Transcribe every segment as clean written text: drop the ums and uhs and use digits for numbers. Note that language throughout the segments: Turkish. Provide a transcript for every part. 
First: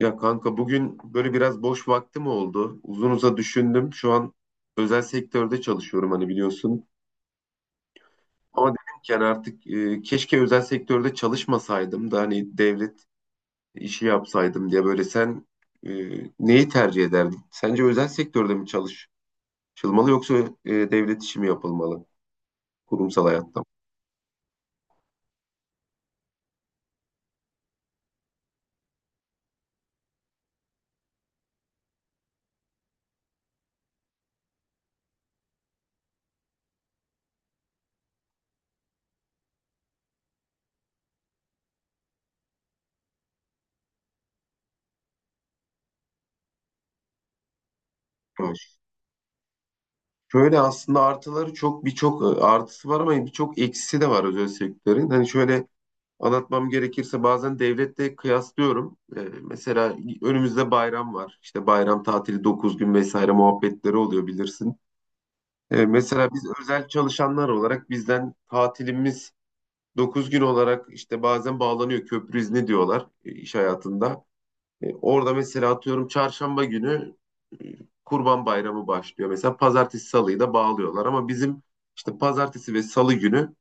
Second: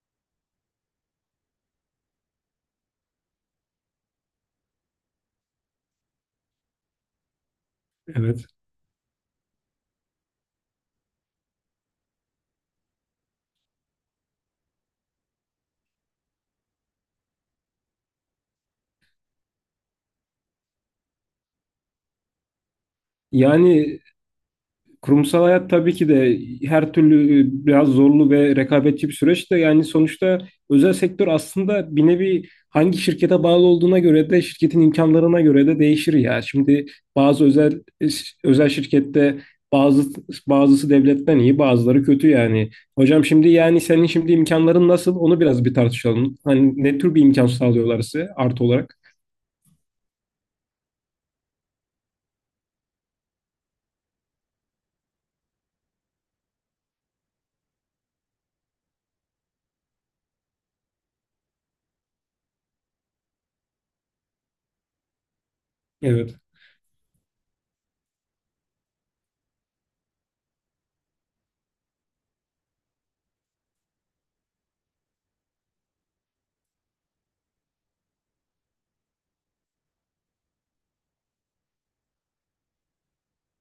Ya kanka bugün böyle biraz boş vaktim oldu. Uzun düşündüm. Şu an özel sektörde çalışıyorum hani biliyorsun. Evet. Ama dedim ki hani artık keşke özel sektörde çalışmasaydım da hani devlet işi yapsaydım diye böyle sen e, neyi tercih ederdin? Sence özel sektörde mi çalışılmalı yoksa devlet işi mi yapılmalı kurumsal hayatta? Yani kurumsal hayat tabii ki de her türlü biraz zorlu ve rekabetçi bir süreç de yani sonuçta özel sektör aslında bir nevi hangi şirkete bağlı olduğuna göre de şirketin imkanlarına göre de değişir ya. Şimdi bazı özel özel şirkette bazı bazısı devletten iyi, bazıları kötü yani. Hocam şimdi yani senin şimdi imkanların nasıl? Onu biraz bir tartışalım. Hani ne tür bir imkan sağlıyorlar size artı Evet. olarak? Şöyle aslında artıları çok birçok artısı var ama birçok eksisi de var özel sektörün. Hani şöyle anlatmam gerekirse bazen devletle kıyaslıyorum. Mesela önümüzde bayram var. İşte bayram tatili 9 gün vesaire muhabbetleri oluyor bilirsin. Mesela Evet. biz özel çalışanlar olarak bizden tatilimiz 9 gün olarak işte bazen bağlanıyor köprü izni diyorlar iş hayatında. Orada mesela atıyorum çarşamba günü e, Kurban Bayramı başlıyor. Mesela pazartesi salıyı da bağlıyorlar ama bizim işte pazartesi ve salı günü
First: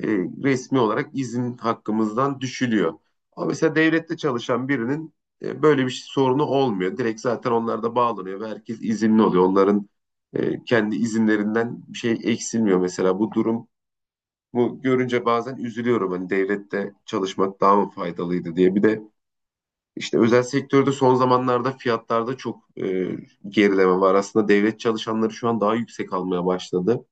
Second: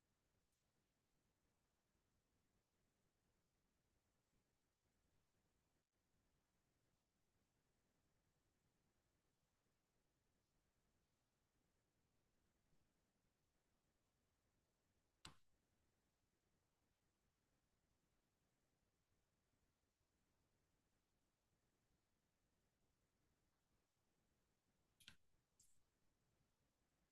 e, resmi olarak izin hakkımızdan düşülüyor. Ama mesela devlette çalışan birinin böyle sorunu olmuyor. Direkt zaten onlar da bağlanıyor ve herkes izinli oluyor. Onların kendi izinlerinden bir şey eksilmiyor mesela. Bu görünce bazen üzülüyorum. Hani devlette çalışmak daha mı faydalıydı diye. Bir de işte özel sektörde son zamanlarda fiyatlarda çok gerileme var. Aslında devlet çalışanları şu an daha yüksek almaya başladı.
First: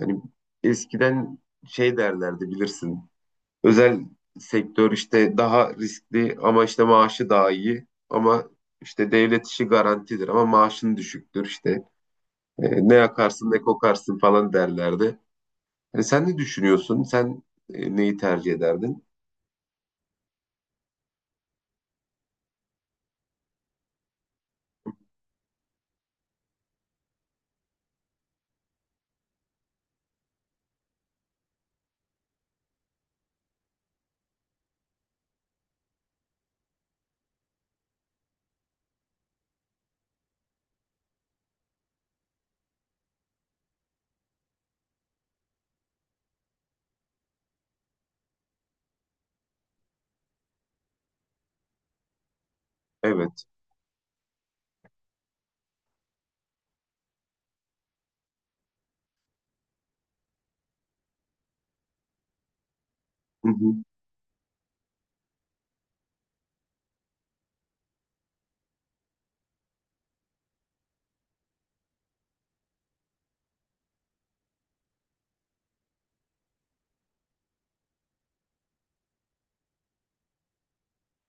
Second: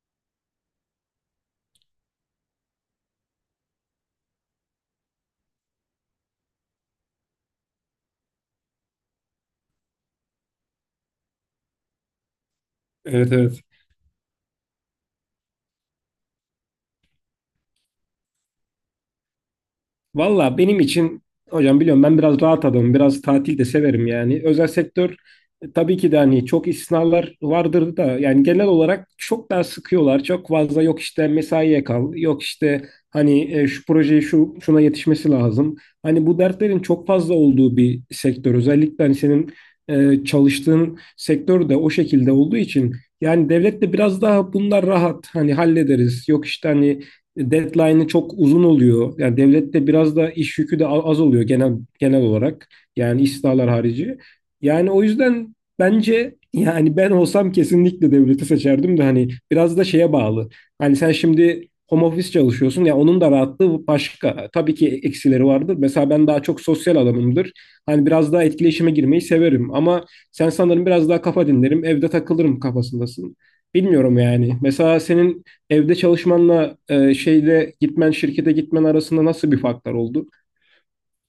Yani eskiden şey derlerdi, bilirsin, özel sektör işte daha riskli ama işte maaşı daha iyi. Ama işte devlet işi garantidir ama maaşın düşüktür işte. Ne Evet, yakarsın evet. ne kokarsın falan derlerdi. Sen ne düşünüyorsun? Sen neyi tercih ederdin? Valla benim için hocam biliyorum ben biraz rahat adamım. Biraz tatil de severim yani. Özel sektör, tabii ki de hani çok istisnalar vardır da yani genel olarak çok daha sıkıyorlar. Çok fazla yok işte mesaiye kal. Yok işte hani şu projeyi şu şuna yetişmesi lazım. Hani bu dertlerin çok fazla olduğu bir sektör. Özellikle hani senin çalıştığın sektör de o şekilde olduğu için yani devlet de biraz daha bunlar rahat, hani hallederiz. Yok işte hani deadline'ı çok uzun oluyor. Yani devlette biraz da iş yükü de az oluyor genel olarak. Yani Evet. istihdamlar harici. Yani o yüzden bence yani ben olsam kesinlikle devleti seçerdim de hani biraz da şeye bağlı. Hani sen şimdi home office çalışıyorsun ya, onun da rahatlığı başka. Tabii ki eksileri vardır. Mesela ben daha çok sosyal adamımdır. Hani biraz daha etkileşime girmeyi severim ama sen sanırım biraz daha kafa dinlerim, evde takılırım kafasındasın. Bilmiyorum yani. Mesela senin evde çalışmanla şeyde gitmen, şirkete gitmen arasında nasıl bir farklar oldu?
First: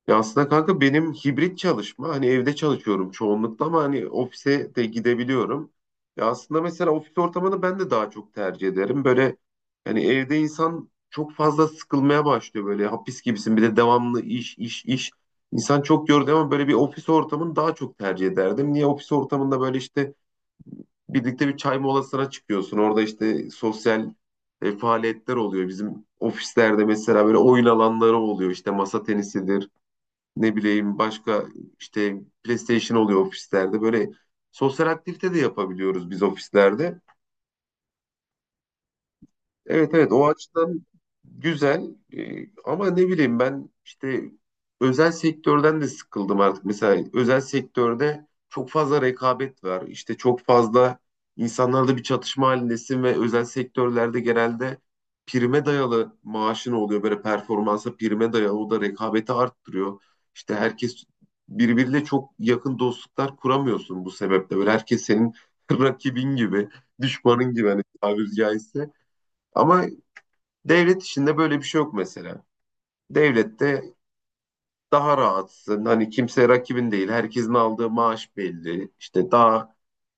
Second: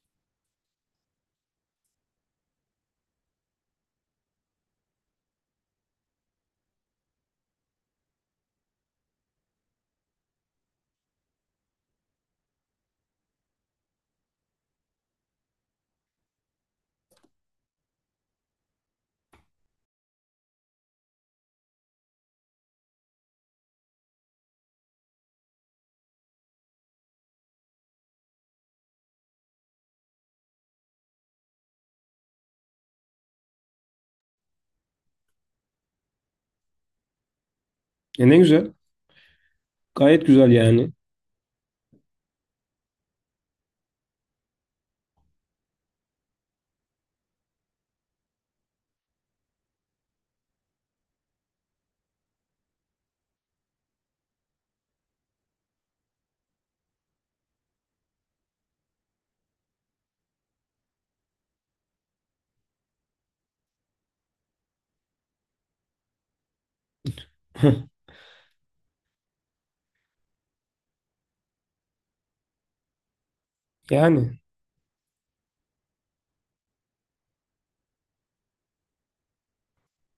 Ya aslında kanka benim hibrit çalışma, hani evde çalışıyorum çoğunlukla ama hani ofise de gidebiliyorum. Ya aslında mesela ofis ortamını ben de daha çok tercih ederim. Böyle hani evde insan çok fazla sıkılmaya başlıyor, böyle hapis gibisin, bir de devamlı iş iş iş. İnsan çok yordu ama böyle bir ofis ortamını daha çok tercih ederdim. Niye? Ofis ortamında böyle işte birlikte bir çay molasına çıkıyorsun. Orada işte sosyal faaliyetler oluyor. Bizim ofislerde mesela böyle oyun alanları oluyor. İşte masa tenisidir, ne bileyim, başka işte PlayStation oluyor ofislerde. Böyle sosyal aktivite de yapabiliyoruz biz ofislerde. E ne güzel. Evet, evet, Gayet o güzel açıdan yani. güzel. Ama ne bileyim ben işte özel sektörden de sıkıldım artık. Mesela özel sektörde çok fazla rekabet var. İşte çok fazla insanlarla bir çatışma halindesin ve özel sektörlerde genelde prime dayalı maaşın oluyor. Böyle performansa prime dayalı, o da rekabeti arttırıyor. İşte herkes birbiriyle çok yakın dostluklar kuramıyorsun bu sebeple. Böyle herkes senin rakibin gibi, düşmanın gibi, hani tabiri caizse. Ama devlet işinde böyle bir şey yok mesela. Devlette Yani. daha rahatsın. Hani kimse rakibin değil. Herkesin aldığı maaş belli. İşte daha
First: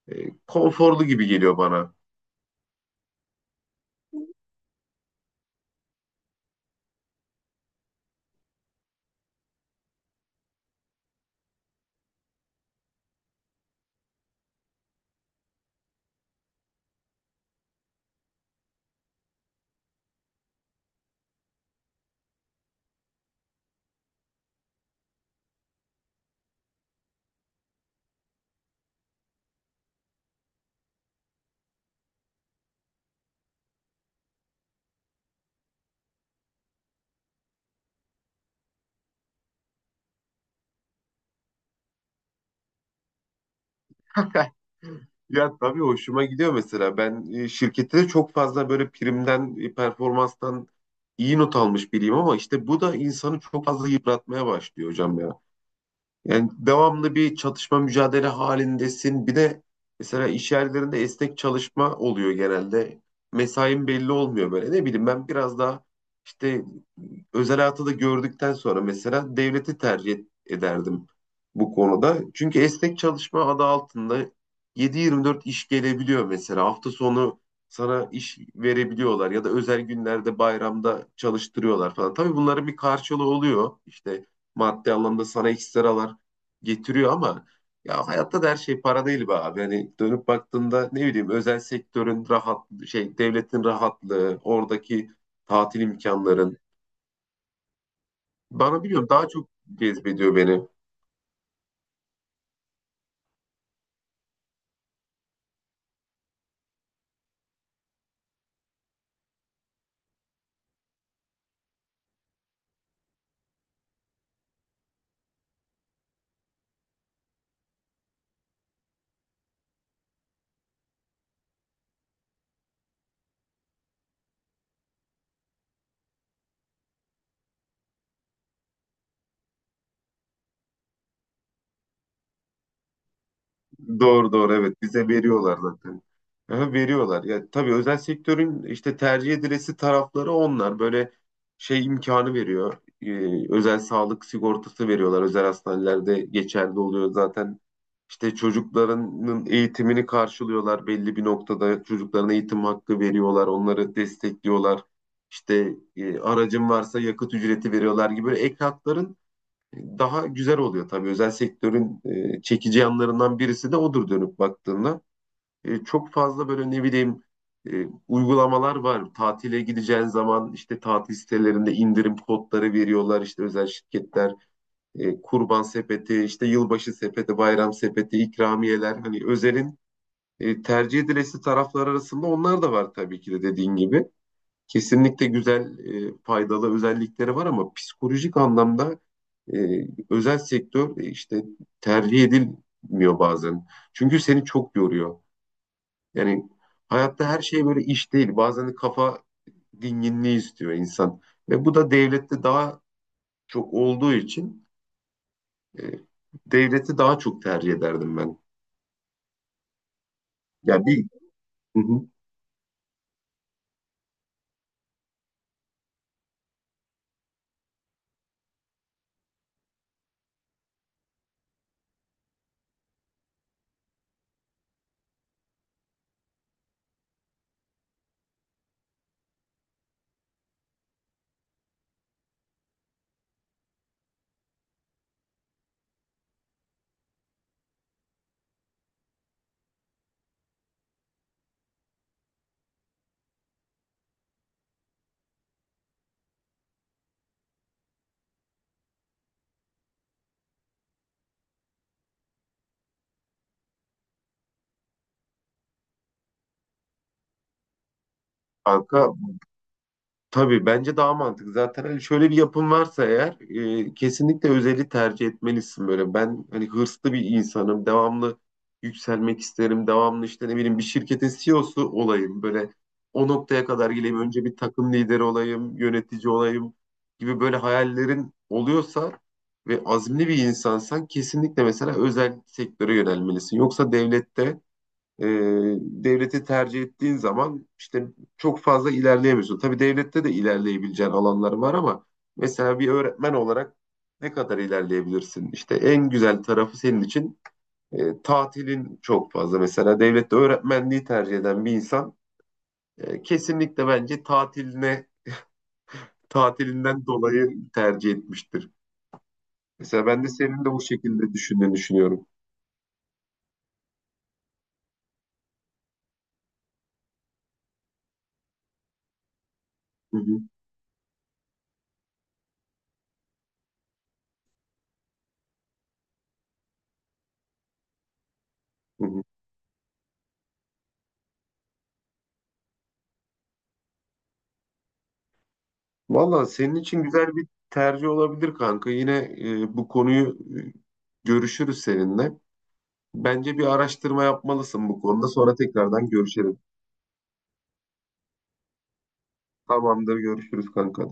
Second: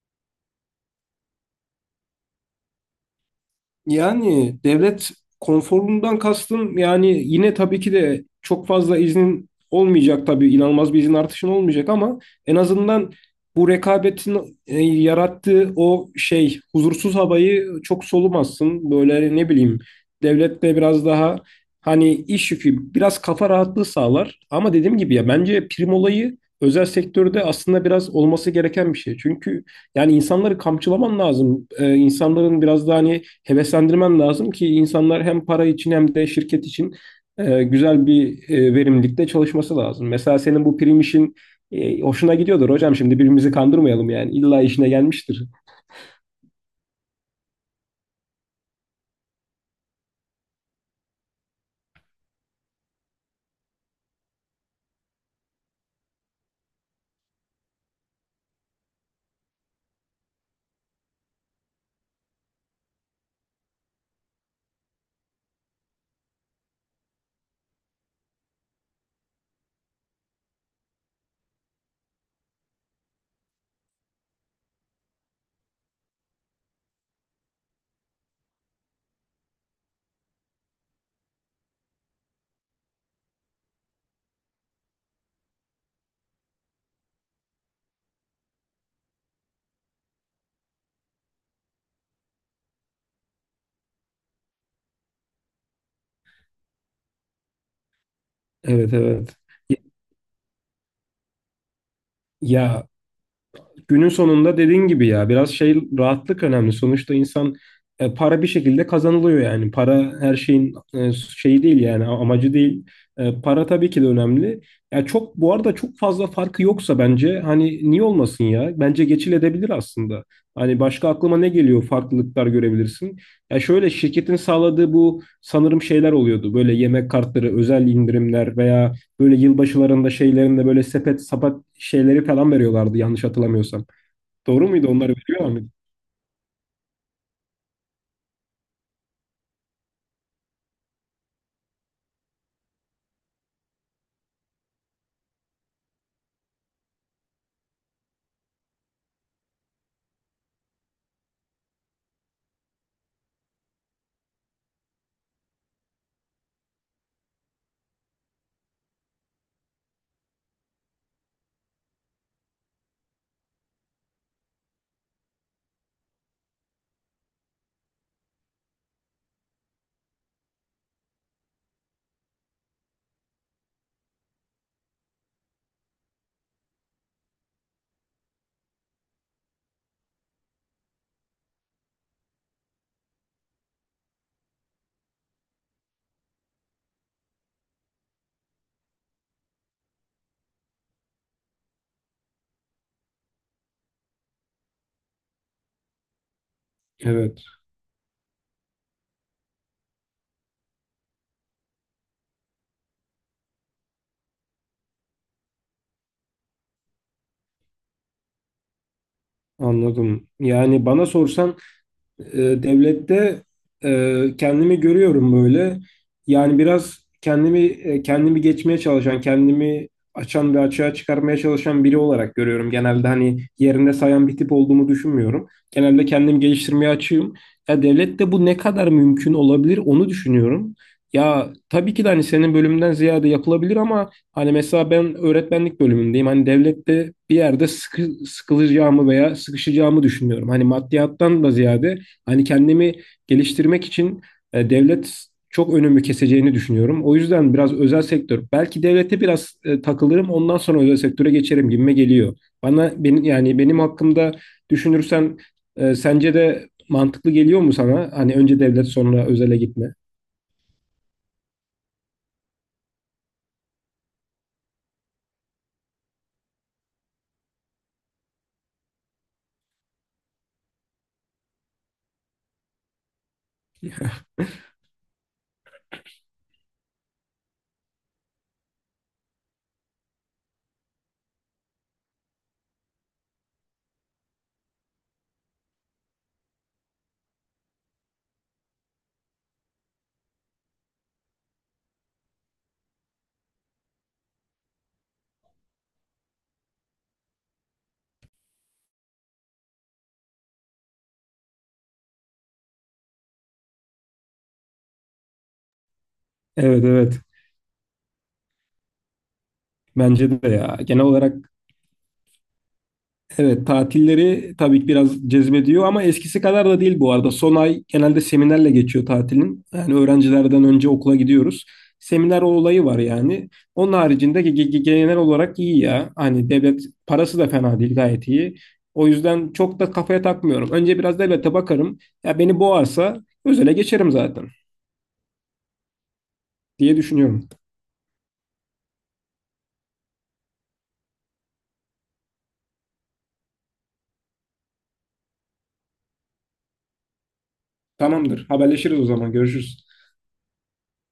e, konforlu gibi geliyor bana. Yani devlet konforundan kastım yani yine tabii ki de çok fazla iznin olmayacak, tabii inanılmaz bir izin artışın olmayacak ama en azından bu rekabetin yarattığı o şey huzursuz havayı çok solumazsın. Böyle hani, ne bileyim, devlette biraz daha hani iş yükü biraz kafa rahatlığı sağlar ama dediğim gibi ya bence prim olayı özel sektörde aslında biraz olması gereken bir şey. Çünkü yani insanları kamçılaman lazım. İnsanların biraz daha hani heveslendirmen lazım ki insanlar hem para için hem de şirket için güzel bir verimlilikte çalışması lazım. Mesela senin bu prim işin hoşuna gidiyordur hocam. Şimdi birbirimizi kandırmayalım yani. İlla işine gelmiştir. Ya tabii hoşuma gidiyor mesela. Ben şirkette de çok fazla böyle primden, performanstan iyi not almış biriyim ama işte bu da insanı çok fazla yıpratmaya başlıyor hocam ya. Yani devamlı bir çatışma mücadele halindesin. Bir de mesela iş yerlerinde esnek çalışma oluyor genelde. Mesain belli olmuyor böyle. Ne bileyim, ben biraz daha işte özel hayatı da gördükten sonra mesela devleti tercih ederdim bu konuda. Çünkü esnek çalışma adı altında 7-24 iş gelebiliyor mesela. Hafta sonu sana iş verebiliyorlar ya da özel günlerde, bayramda çalıştırıyorlar falan. Tabii bunların bir karşılığı oluyor. İşte maddi anlamda sana ekstralar getiriyor ama ya hayatta da her şey para değil be abi. Hani dönüp baktığında, ne bileyim, özel sektörün rahat şey, devletin rahatlığı, oradaki tatil imkanların bana, Evet, biliyorum, daha evet. çok cezbediyor beni. Ya günün sonunda dediğin gibi ya biraz şey rahatlık önemli. Sonuçta insan, para bir şekilde kazanılıyor yani. Para her şeyin şeyi değil yani amacı değil. E, para tabii ki de önemli. Ya çok bu arada çok fazla farkı yoksa bence hani niye olmasın ya? Bence geçilebilir aslında. Hani başka aklıma ne geliyor, farklılıklar görebilirsin. Ya şöyle, şirketin sağladığı bu sanırım şeyler oluyordu. Böyle yemek kartları, özel indirimler veya böyle yılbaşılarında şeylerinde böyle sepet sapat şeyleri falan veriyorlardı, yanlış hatırlamıyorsam. Doğru, doğru, Doğru evet, muydu? bize Onları veriyorlar veriyorlar mıydı? zaten. Aha, veriyorlar. Ya tabii özel sektörün işte tercih edilesi tarafları onlar. Böyle şey imkanı veriyor. Özel sağlık sigortası veriyorlar. Özel hastanelerde geçerli oluyor zaten. İşte çocuklarının eğitimini karşılıyorlar belli bir noktada. Çocuklarına eğitim hakkı veriyorlar. Onları destekliyorlar. İşte aracın varsa yakıt ücreti veriyorlar gibi, böyle ek hakların daha güzel oluyor tabii. Özel sektörün çekici yanlarından birisi de odur dönüp baktığında. Çok fazla böyle, ne bileyim, uygulamalar var. Tatile gideceğin zaman işte tatil sitelerinde indirim kodları veriyorlar. İşte özel şirketler kurban sepeti, işte yılbaşı sepeti, bayram sepeti, ikramiyeler, hani özelin tercih edilesi taraflar arasında onlar da var tabii ki de, dediğin gibi. Kesinlikle güzel, faydalı özellikleri var ama psikolojik anlamda e, özel sektör işte tercih edilmiyor bazen. Çünkü seni çok yoruyor. Yani hayatta her Evet, şey böyle iş değil. Bazen de kafa dinginliği istiyor insan. Ve bu da devlette daha çok olduğu için e, devleti daha çok tercih ederdim ben. anladım. Ya Yani bana bir sorsan Hı hı. Devlette kendimi görüyorum böyle. Yani biraz kendimi kendimi geçmeye çalışan, kendimi açan ve açığa çıkarmaya çalışan biri olarak görüyorum. Genelde hani yerinde sayan bir tip olduğumu düşünmüyorum. Genelde kendimi geliştirmeye açığım. Ya devlette bu ne kadar mümkün olabilir onu düşünüyorum. Ya tabii ki de hani senin bölümünden ziyade yapılabilir ama hani mesela ben öğretmenlik bölümündeyim. Hani devlette bir yerde sıkılacağımı veya sıkışacağımı düşünüyorum. Hani maddiyattan da ziyade hani kendimi geliştirmek için devlet çok önümü keseceğini düşünüyorum. O yüzden biraz özel sektör, belki devlete biraz takılırım, ondan sonra özel sektöre geçerim gibime geliyor. Bana benim yani benim hakkımda düşünürsen sence de mantıklı geliyor mu sana? Hani önce devlet banka sonra özele gitme. Tabii bence daha mantıklı. Zaten hani şöyle bir yapım varsa eğer kesinlikle özeli tercih etmelisin böyle. Ben hani hırslı bir insanım. Devamlı yükselmek isterim. Devamlı işte, ne bileyim, bir şirketin CEO'su olayım. Böyle o noktaya kadar geleyim. Önce bir takım lideri olayım, yönetici olayım gibi böyle hayallerin oluyorsa ve azimli bir insansan, kesinlikle mesela özel sektöre yönelmelisin. Yoksa e, devleti tercih ettiğin zaman işte çok fazla ilerleyemiyorsun. Tabii devlette de ilerleyebileceğin alanlar var ama mesela bir öğretmen olarak ne kadar ilerleyebilirsin? İşte en güzel tarafı senin için tatilin çok fazla. Mesela devlette öğretmenliği tercih eden bir insan kesinlikle bence Evet, tatilinden evet. dolayı tercih etmiştir. Mesela ben de Bence de senin de ya. bu Genel şekilde olarak düşündüğünü düşünüyorum. evet, tatilleri tabii ki biraz cezbediyor ama eskisi kadar da değil bu arada. Son ay genelde seminerle geçiyor tatilin. Yani Hı hı, öğrencilerden önce okula gidiyoruz. Seminer olayı var yani. Onun haricinde genel olarak iyi ya. Hani devlet parası da fena değil, gayet iyi. hı O hı. yüzden çok da kafaya takmıyorum. Önce biraz devlete bakarım. Ya beni boğarsa özele geçerim zaten Valla senin diye için güzel bir düşünüyorum. tercih olabilir kanka. Yine bu konuyu e, görüşürüz seninle. Bence bir araştırma yapmalısın bu konuda. Sonra tekrardan görüşelim. Tamamdır. Haberleşiriz o zaman. Görüşürüz. Tamamdır, görüşürüz kanka.